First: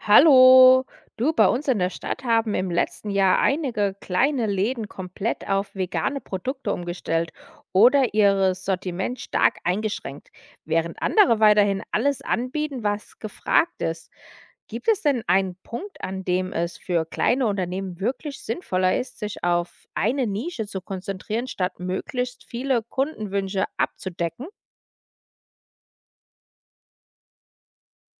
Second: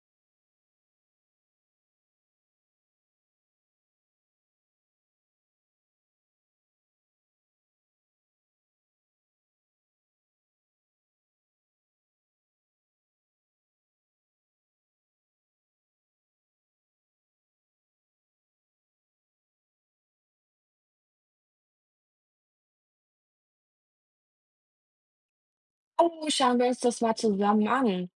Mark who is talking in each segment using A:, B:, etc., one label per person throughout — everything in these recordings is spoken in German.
A: Hallo, du, bei uns in der Stadt haben im letzten Jahr einige kleine Läden komplett auf vegane Produkte umgestellt oder ihr Sortiment stark eingeschränkt, während andere weiterhin alles anbieten, was gefragt ist. Gibt es denn einen Punkt, an dem es für kleine Unternehmen wirklich sinnvoller ist, sich auf eine Nische zu konzentrieren, statt möglichst viele Kundenwünsche abzudecken?
B: Oh, schauen wir uns das mal zusammen an.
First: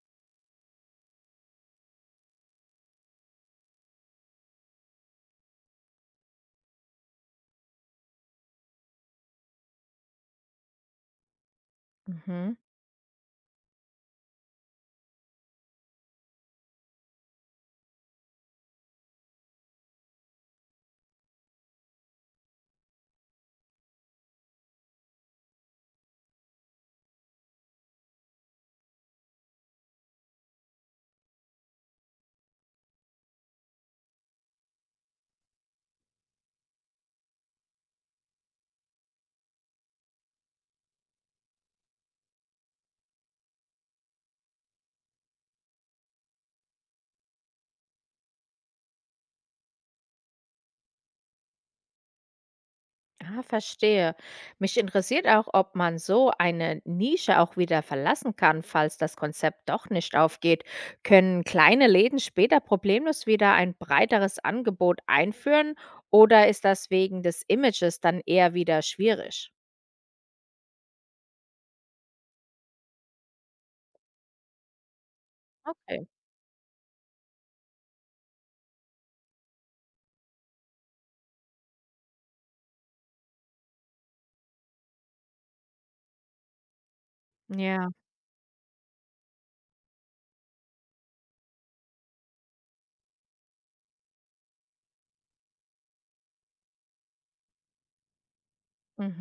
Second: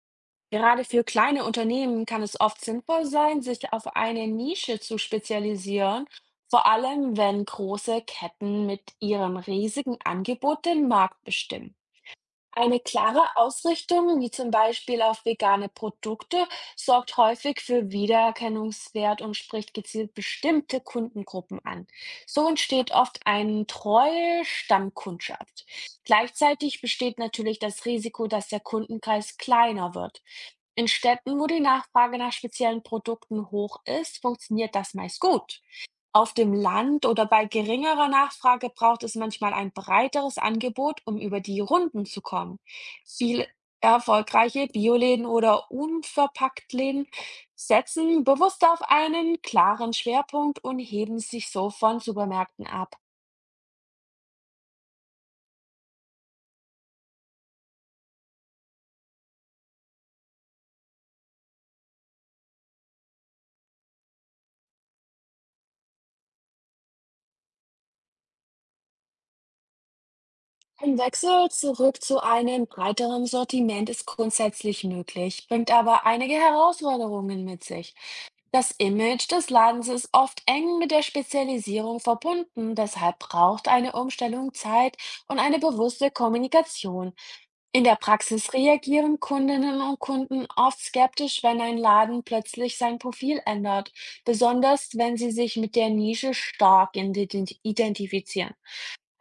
B: Gerade für kleine Unternehmen kann es oft sinnvoll sein, sich auf eine Nische zu spezialisieren, vor allem wenn große Ketten mit ihrem riesigen Angebot den Markt bestimmen.
A: Mhm.
B: Eine klare Ausrichtung, wie zum Beispiel auf vegane Produkte, sorgt häufig für Wiedererkennungswert und spricht gezielt bestimmte Kundengruppen an. So entsteht oft eine treue Stammkundschaft. Gleichzeitig besteht natürlich das Risiko, dass der Kundenkreis kleiner wird. In Städten, wo die Nachfrage nach speziellen Produkten hoch ist, funktioniert das meist gut. Auf dem Land oder bei geringerer Nachfrage braucht es manchmal ein breiteres Angebot, um über die Runden zu kommen. Viele erfolgreiche Bioläden oder Unverpacktläden setzen bewusst auf einen klaren Schwerpunkt und heben sich so von Supermärkten ab.
A: Ah, verstehe. Mich interessiert auch, ob man so eine Nische auch wieder verlassen kann, falls das Konzept doch nicht aufgeht. Können kleine Läden später problemlos wieder ein breiteres Angebot einführen oder ist das wegen des Images dann eher wieder schwierig?
B: Ein Wechsel zurück zu einem breiteren Sortiment ist grundsätzlich möglich, bringt aber
A: Okay.
B: einige Herausforderungen mit sich. Das Image des Ladens ist oft eng mit der Spezialisierung verbunden, deshalb braucht eine Umstellung Zeit und eine bewusste Kommunikation. In
A: Ja.
B: der Praxis reagieren Kundinnen und Kunden oft skeptisch, wenn ein Laden plötzlich sein Profil ändert, besonders wenn sie sich mit der Nische stark identifizieren.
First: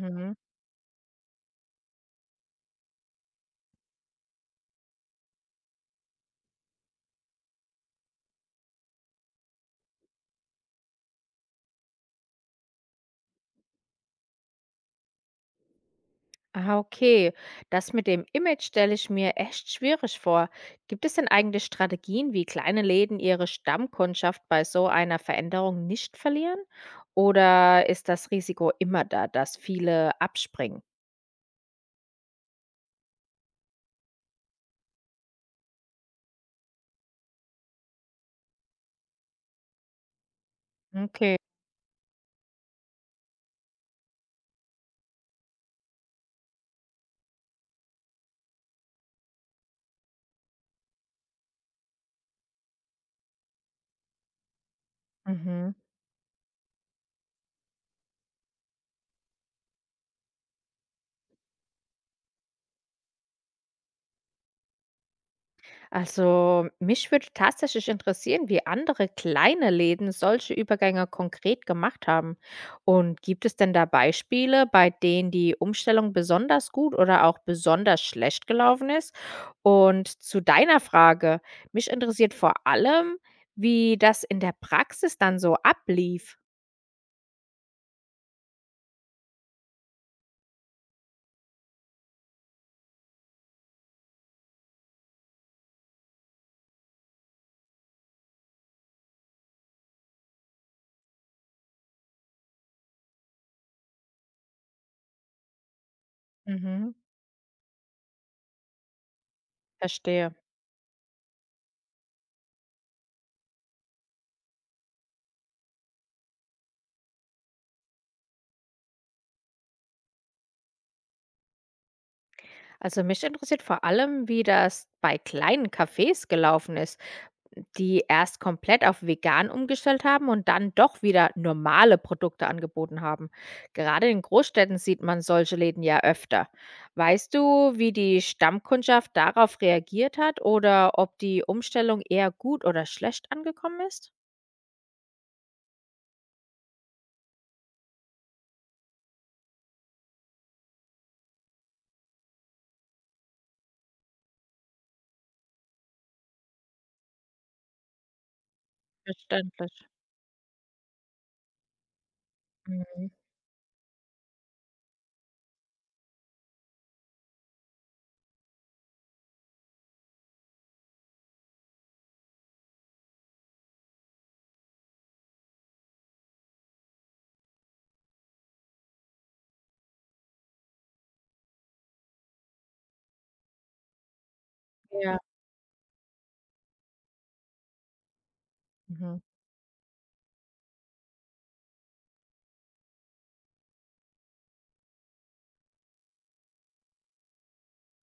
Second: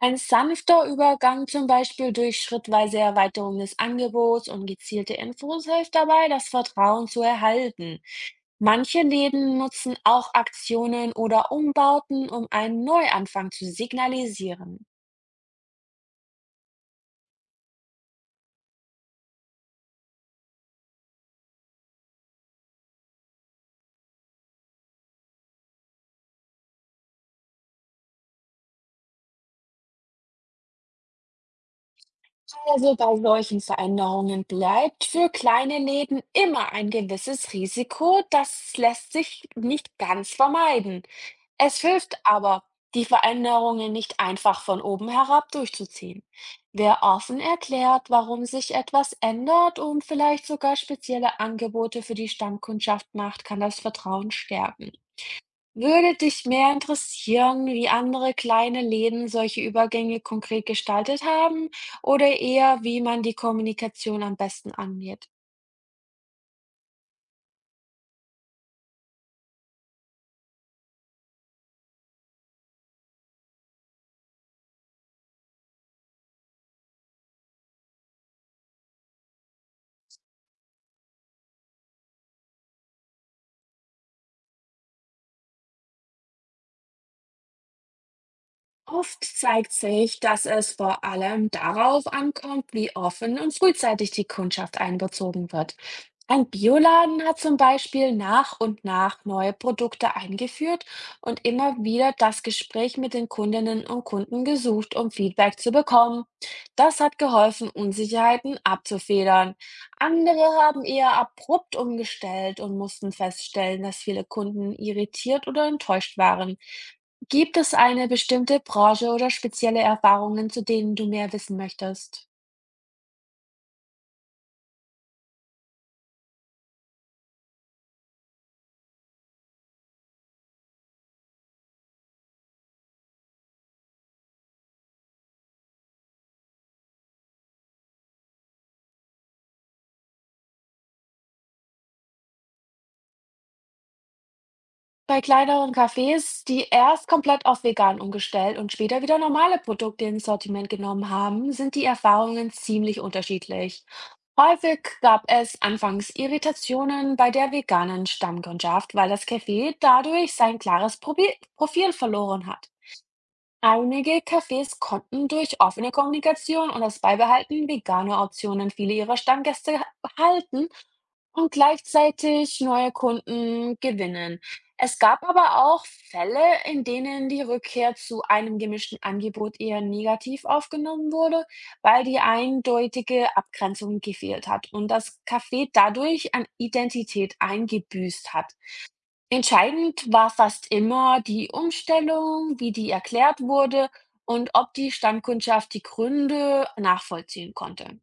B: Ein sanfter Übergang, zum Beispiel durch schrittweise Erweiterung des Angebots und gezielte Infos, hilft dabei, das Vertrauen zu erhalten. Manche Läden nutzen auch Aktionen oder Umbauten, um einen Neuanfang zu signalisieren.
A: Ah, okay. Das mit dem Image stelle ich mir echt schwierig vor. Gibt es denn eigentlich Strategien, wie kleine Läden ihre Stammkundschaft bei so einer Veränderung nicht verlieren? Oder ist das Risiko immer da, dass viele abspringen?
B: Also bei solchen Veränderungen bleibt für kleine Läden immer ein gewisses Risiko, das lässt sich nicht ganz vermeiden.
A: Okay.
B: Es hilft aber, die Veränderungen nicht einfach von oben herab durchzuziehen. Wer offen erklärt, warum sich etwas ändert und vielleicht sogar spezielle Angebote für die Stammkundschaft macht, kann das Vertrauen stärken.
A: Mhm.
B: Würde dich mehr interessieren, wie andere kleine Läden solche Übergänge konkret gestaltet haben oder eher, wie man die Kommunikation am besten angeht?
A: Also, mich würde tatsächlich interessieren, wie andere kleine Läden solche Übergänge konkret gemacht haben. Und gibt es denn da Beispiele, bei denen die Umstellung besonders gut oder auch besonders schlecht gelaufen ist? Und zu deiner Frage, mich interessiert vor allem, wie das in der Praxis dann so ablief.
B: Oft zeigt sich, dass es vor allem darauf ankommt, wie offen und frühzeitig die Kundschaft einbezogen wird. Ein Bioladen hat zum Beispiel nach und nach neue Produkte eingeführt und immer wieder das Gespräch mit den Kundinnen und Kunden gesucht, um Feedback zu bekommen.
A: Mhm,
B: Das hat geholfen, Unsicherheiten abzufedern.
A: verstehe.
B: Andere haben eher abrupt umgestellt und mussten feststellen, dass viele Kunden irritiert oder enttäuscht waren. Gibt es eine bestimmte Branche oder spezielle Erfahrungen, zu denen du mehr wissen möchtest?
A: Also mich interessiert vor allem, wie das bei kleinen Cafés gelaufen ist. Die erst komplett auf vegan umgestellt haben und dann doch wieder normale Produkte angeboten haben. Gerade in Großstädten sieht man solche Läden ja öfter. Weißt du, wie die Stammkundschaft darauf reagiert hat oder ob die Umstellung eher gut oder schlecht angekommen ist?
B: Bei kleineren Cafés, die erst komplett auf vegan umgestellt und später wieder normale Produkte ins Sortiment genommen haben, sind die Erfahrungen ziemlich unterschiedlich. Häufig gab es anfangs Irritationen bei der veganen Stammkundschaft, weil das
A: Verständlich.
B: Café dadurch sein klares Profil verloren hat.
A: Mhm.
B: Einige Cafés konnten durch offene Kommunikation und das Beibehalten veganer Optionen viele ihrer Stammgäste halten und gleichzeitig neue Kunden gewinnen. Es gab aber auch Fälle, in denen die Rückkehr zu einem gemischten Angebot eher negativ aufgenommen wurde, weil die eindeutige Abgrenzung gefehlt hat und
A: Ja.
B: das Café dadurch an Identität eingebüßt hat.
A: Mhm.
B: Entscheidend war fast immer die Umstellung, wie die erklärt wurde und ob die Stammkundschaft die Gründe nachvollziehen konnte.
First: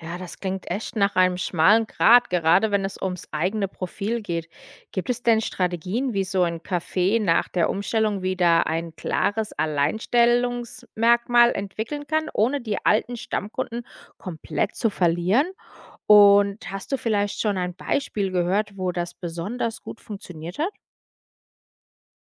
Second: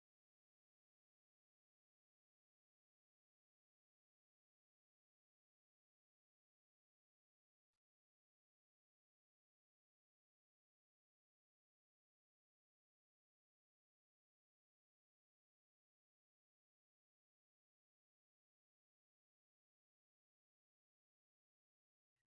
A: Ja, das klingt echt nach einem schmalen Grat, gerade wenn es ums eigene Profil geht. Gibt es denn Strategien, wie so ein Café nach der Umstellung wieder ein klares Alleinstellungsmerkmal entwickeln kann, ohne die alten Stammkunden komplett zu verlieren? Und hast du vielleicht schon ein Beispiel gehört, wo das besonders gut funktioniert hat?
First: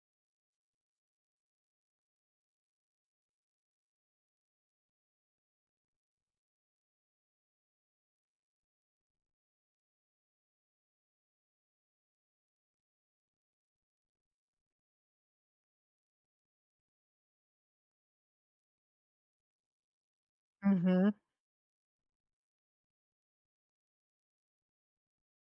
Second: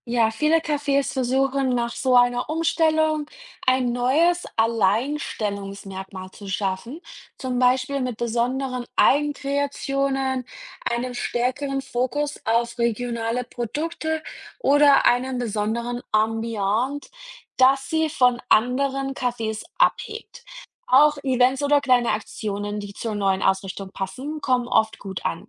B: Ja, viele Cafés versuchen nach so einer Umstellung ein neues Alleinstellungsmerkmal zu schaffen, zum Beispiel mit besonderen Eigenkreationen, einem stärkeren Fokus auf regionale Produkte oder einem besonderen Ambiente, das sie von anderen Cafés abhebt.
A: Mhm.
B: Auch Events oder kleine Aktionen, die zur neuen Ausrichtung passen, kommen oft gut an.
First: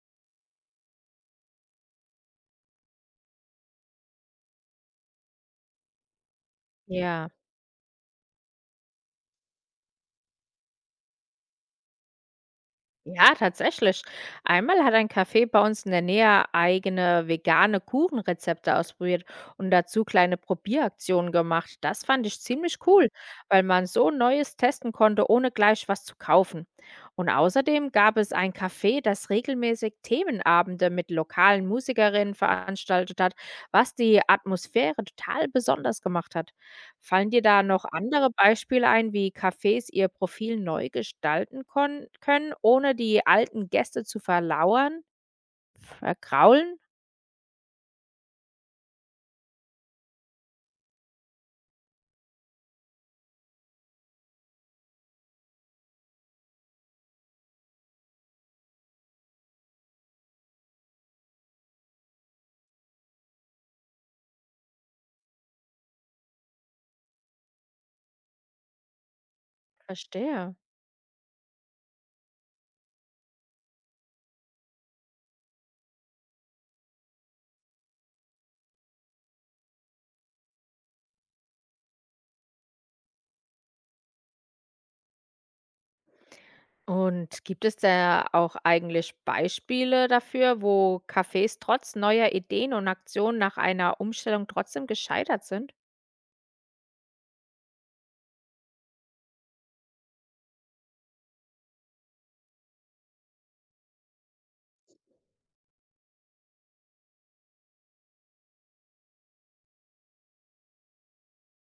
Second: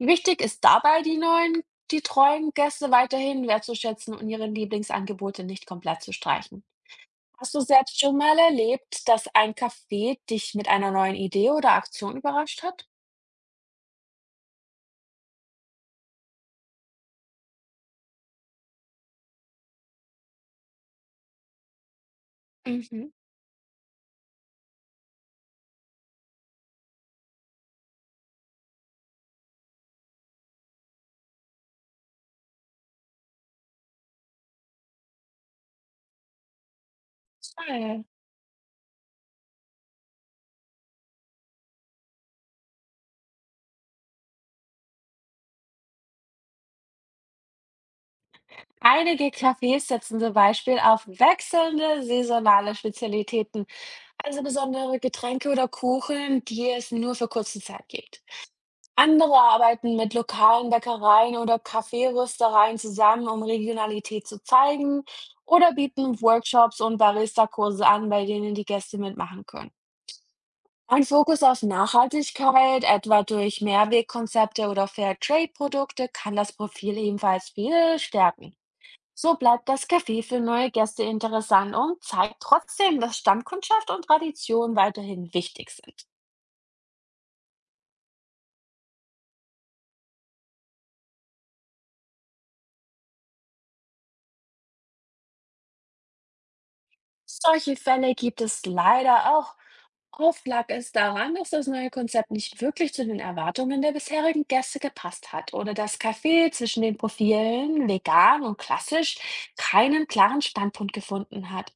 B: Wichtig ist dabei, die treuen Gäste weiterhin wertzuschätzen und ihre Lieblingsangebote nicht komplett zu streichen.
A: Ja.
B: Hast du selbst schon mal erlebt, dass ein Café dich mit einer neuen Idee oder Aktion überrascht hat?
A: Ja, tatsächlich. Einmal hat ein Café bei uns in der Nähe eigene vegane Kuchenrezepte ausprobiert und dazu kleine Probieraktionen gemacht. Das fand ich ziemlich cool,
B: Mhm.
A: weil man so Neues testen konnte, ohne gleich was zu kaufen. Und außerdem gab es ein Café, das regelmäßig Themenabende mit lokalen Musikerinnen veranstaltet hat, was die Atmosphäre total besonders gemacht hat. Fallen dir da
B: Ah,
A: noch
B: ja.
A: andere Beispiele ein, wie Cafés ihr Profil neu gestalten konn können, ohne die alten Gäste zu verlauern vergraulen?
B: Einige Cafés setzen zum Beispiel auf wechselnde saisonale Spezialitäten, also besondere Getränke oder Kuchen, die es nur für kurze Zeit gibt. Andere arbeiten mit lokalen Bäckereien oder Kaffeeröstereien zusammen, um Regionalität zu zeigen, oder bieten Workshops und Barista-Kurse an, bei denen die Gäste mitmachen können.
A: Verstehe.
B: Ein Fokus auf Nachhaltigkeit, etwa durch Mehrwegkonzepte oder Fairtrade-Produkte, kann das Profil ebenfalls viel stärken. So bleibt das Café für neue Gäste interessant und zeigt trotzdem, dass Stammkundschaft und Tradition weiterhin wichtig sind.
A: Und gibt es da auch eigentlich Beispiele dafür, wo Cafés trotz neuer Ideen und Aktionen nach einer Umstellung trotzdem gescheitert sind?
B: Solche Fälle gibt es leider auch. Oft lag es daran, dass das neue Konzept nicht wirklich zu den Erwartungen der bisherigen Gäste gepasst hat oder das Café zwischen den Profilen vegan und klassisch keinen klaren Standpunkt gefunden hat.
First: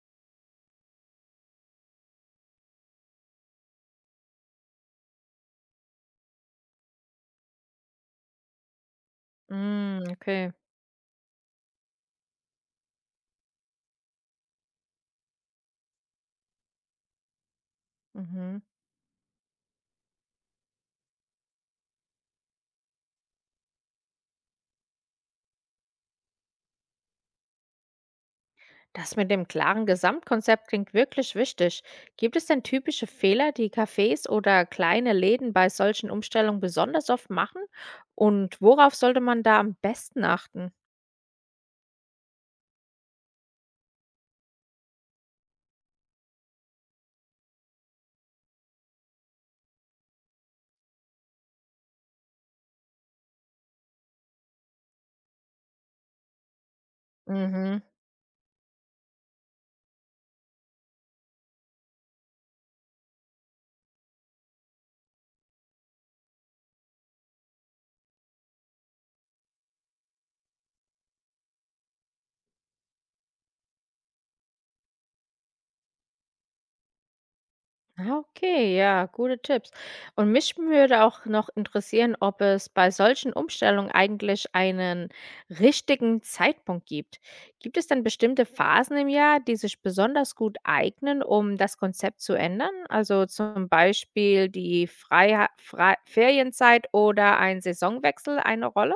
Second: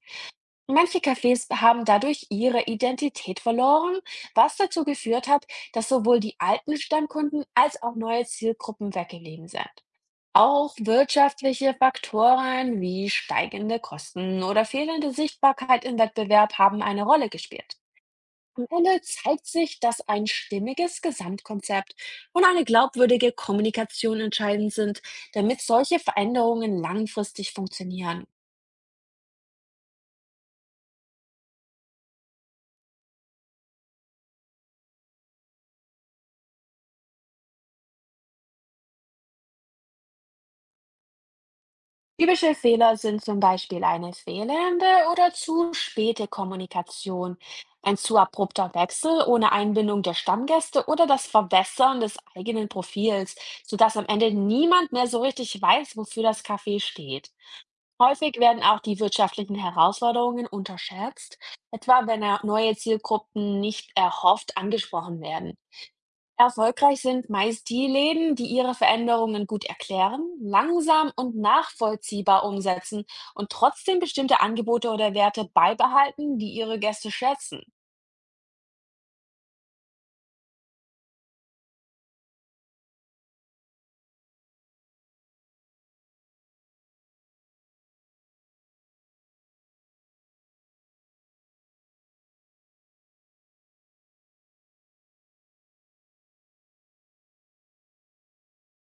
B: Manche Cafés haben dadurch ihre Identität verloren, was dazu geführt hat, dass sowohl die alten Stammkunden als auch neue Zielgruppen weggeblieben sind.
A: Hm, okay.
B: Auch wirtschaftliche Faktoren wie steigende Kosten oder fehlende Sichtbarkeit im Wettbewerb haben eine Rolle gespielt.
A: Mhm.
B: Am Ende zeigt sich, dass ein stimmiges Gesamtkonzept und eine glaubwürdige Kommunikation entscheidend sind, damit solche Veränderungen langfristig funktionieren.
A: Das mit dem klaren Gesamtkonzept klingt wirklich wichtig. Gibt es denn typische Fehler, die Cafés oder kleine Läden bei solchen Umstellungen besonders oft machen? Und worauf sollte man da am besten achten?
B: Typische Fehler sind zum Beispiel eine fehlende oder zu späte Kommunikation, ein zu abrupter Wechsel ohne Einbindung der Stammgäste oder das Verbessern des eigenen Profils, sodass am Ende niemand mehr so richtig weiß, wofür das Café steht.
A: Mhm.
B: Häufig werden auch die wirtschaftlichen Herausforderungen unterschätzt, etwa wenn neue Zielgruppen nicht erhofft angesprochen werden. Erfolgreich sind meist die Läden, die ihre Veränderungen gut erklären, langsam und nachvollziehbar umsetzen und trotzdem bestimmte Angebote oder Werte beibehalten, die ihre Gäste schätzen.
A: Ah, okay, ja, gute Tipps. Und mich würde auch noch interessieren, ob es bei solchen Umstellungen eigentlich einen richtigen Zeitpunkt gibt. Gibt es dann bestimmte Phasen im Jahr, die sich besonders gut eignen, um das Konzept zu ändern? Also zum Beispiel die Freia Frei Ferienzeit oder ein Saisonwechsel eine Rolle?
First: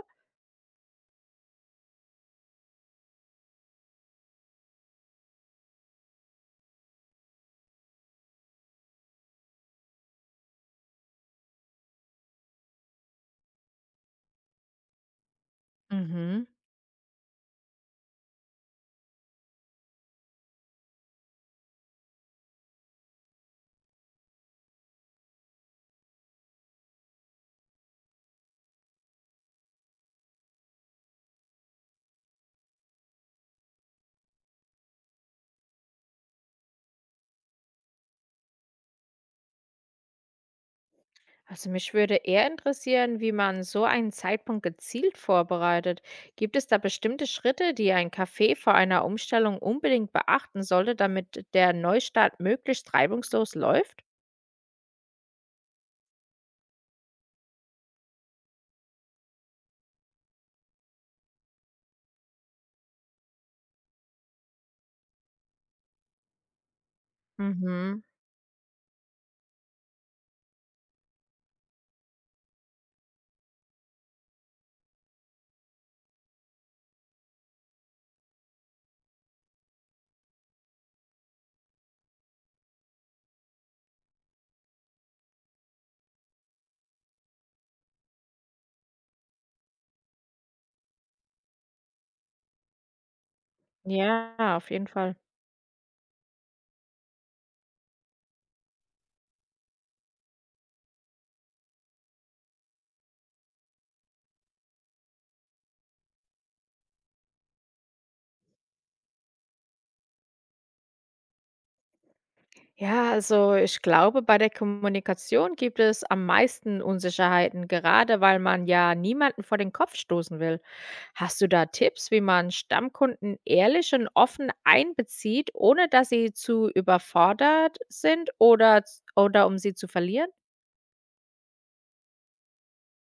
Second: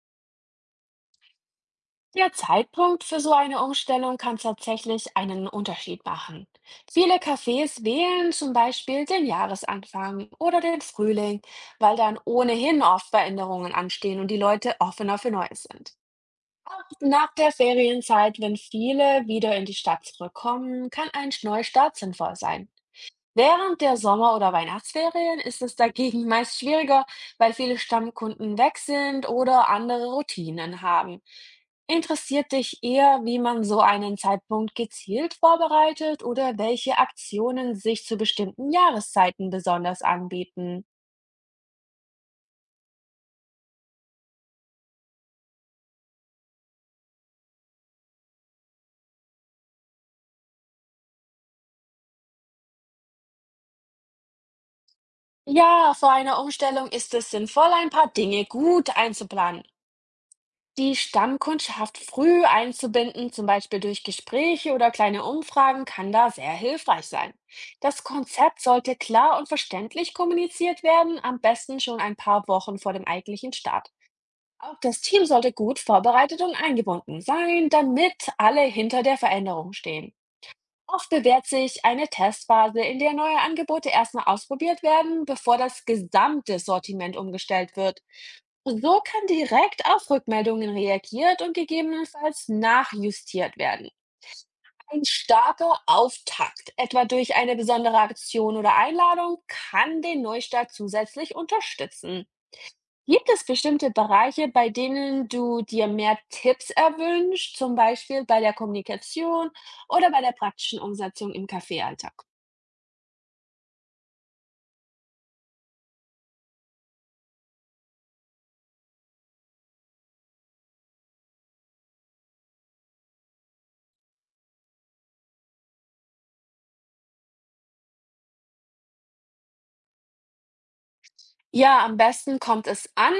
B: Der Zeitpunkt für so eine Umstellung kann tatsächlich einen Unterschied machen. Viele Cafés wählen zum Beispiel den Jahresanfang oder den Frühling, weil dann ohnehin oft Veränderungen anstehen und die Leute offener für Neues sind.
A: Mhm.
B: Nach der Ferienzeit, wenn viele wieder in die Stadt zurückkommen, kann ein Neustart sinnvoll sein. Während der Sommer- oder Weihnachtsferien ist es dagegen meist schwieriger, weil viele Stammkunden weg sind oder andere Routinen haben. Interessiert dich eher, wie man so einen Zeitpunkt gezielt vorbereitet oder welche Aktionen sich zu bestimmten Jahreszeiten besonders anbieten?
A: Also mich würde eher interessieren, wie man so einen Zeitpunkt gezielt vorbereitet. Gibt es da bestimmte Schritte, die ein Café vor einer Umstellung unbedingt beachten sollte, damit der Neustart möglichst reibungslos läuft?
B: Ja, vor einer Umstellung ist es sinnvoll, ein paar Dinge gut einzuplanen. Die Stammkundschaft früh einzubinden, zum Beispiel durch Gespräche oder kleine Umfragen, kann da sehr hilfreich sein.
A: Mhm.
B: Das Konzept sollte klar und verständlich kommuniziert werden, am besten schon ein paar Wochen vor dem eigentlichen Start. Auch das Team sollte gut vorbereitet und eingebunden sein, damit alle hinter der Veränderung stehen. Oft bewährt sich eine Testphase, in der neue Angebote erstmal ausprobiert werden, bevor das gesamte Sortiment umgestellt wird. So kann direkt auf Rückmeldungen reagiert und gegebenenfalls nachjustiert werden.
A: Ja, auf jeden
B: Ein
A: Fall.
B: starker Auftakt, etwa durch eine besondere Aktion oder Einladung, kann den Neustart zusätzlich unterstützen. Gibt es bestimmte Bereiche, bei denen du dir mehr Tipps erwünscht, zum Beispiel bei der Kommunikation oder bei der praktischen Umsetzung im Kaffeealltag?
A: Ja, also ich glaube, bei der Kommunikation gibt es am meisten Unsicherheiten, gerade weil man ja niemanden vor den Kopf stoßen will. Hast du da Tipps, wie man Stammkunden ehrlich und offen einbezieht, ohne dass sie zu überfordert sind oder um sie zu verlieren?
B: Ja, am besten kommt es an,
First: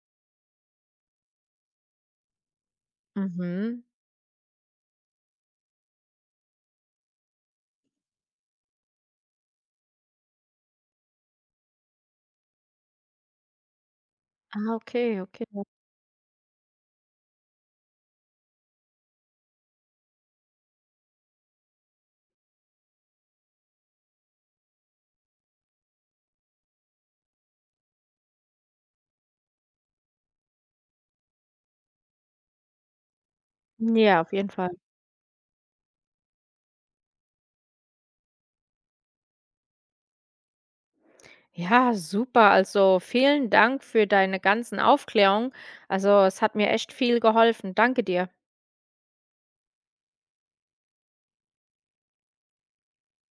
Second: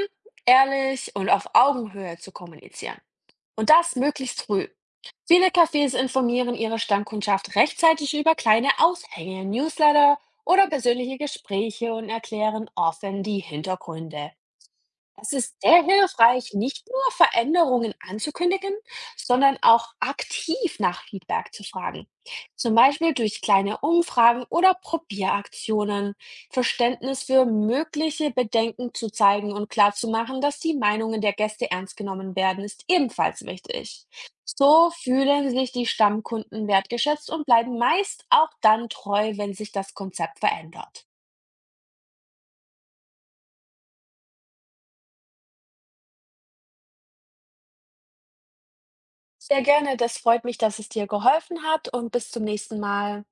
B: ehrlich und auf Augenhöhe zu kommunizieren. Und
A: Mhm.
B: das möglichst früh. Viele Cafés informieren ihre Stammkundschaft rechtzeitig über kleine Aushänge, Newsletter oder persönliche Gespräche und erklären offen die Hintergründe.
A: Ah, okay,
B: Es
A: okay.
B: ist sehr hilfreich, nicht nur Veränderungen anzukündigen, sondern auch aktiv nach Feedback zu fragen. Zum Beispiel durch kleine Umfragen oder Probieraktionen, Verständnis für mögliche Bedenken zu zeigen und klarzumachen, dass die Meinungen der Gäste ernst genommen werden, ist ebenfalls wichtig.
A: Ja, auf jeden Fall.
B: So fühlen sich die Stammkunden wertgeschätzt und bleiben meist auch dann treu, wenn sich das Konzept verändert.
A: Ja, super. Also vielen Dank für deine ganzen Aufklärungen. Also es hat mir echt viel geholfen. Danke dir.
B: Sehr gerne, das freut mich, dass es dir geholfen hat und bis zum nächsten Mal.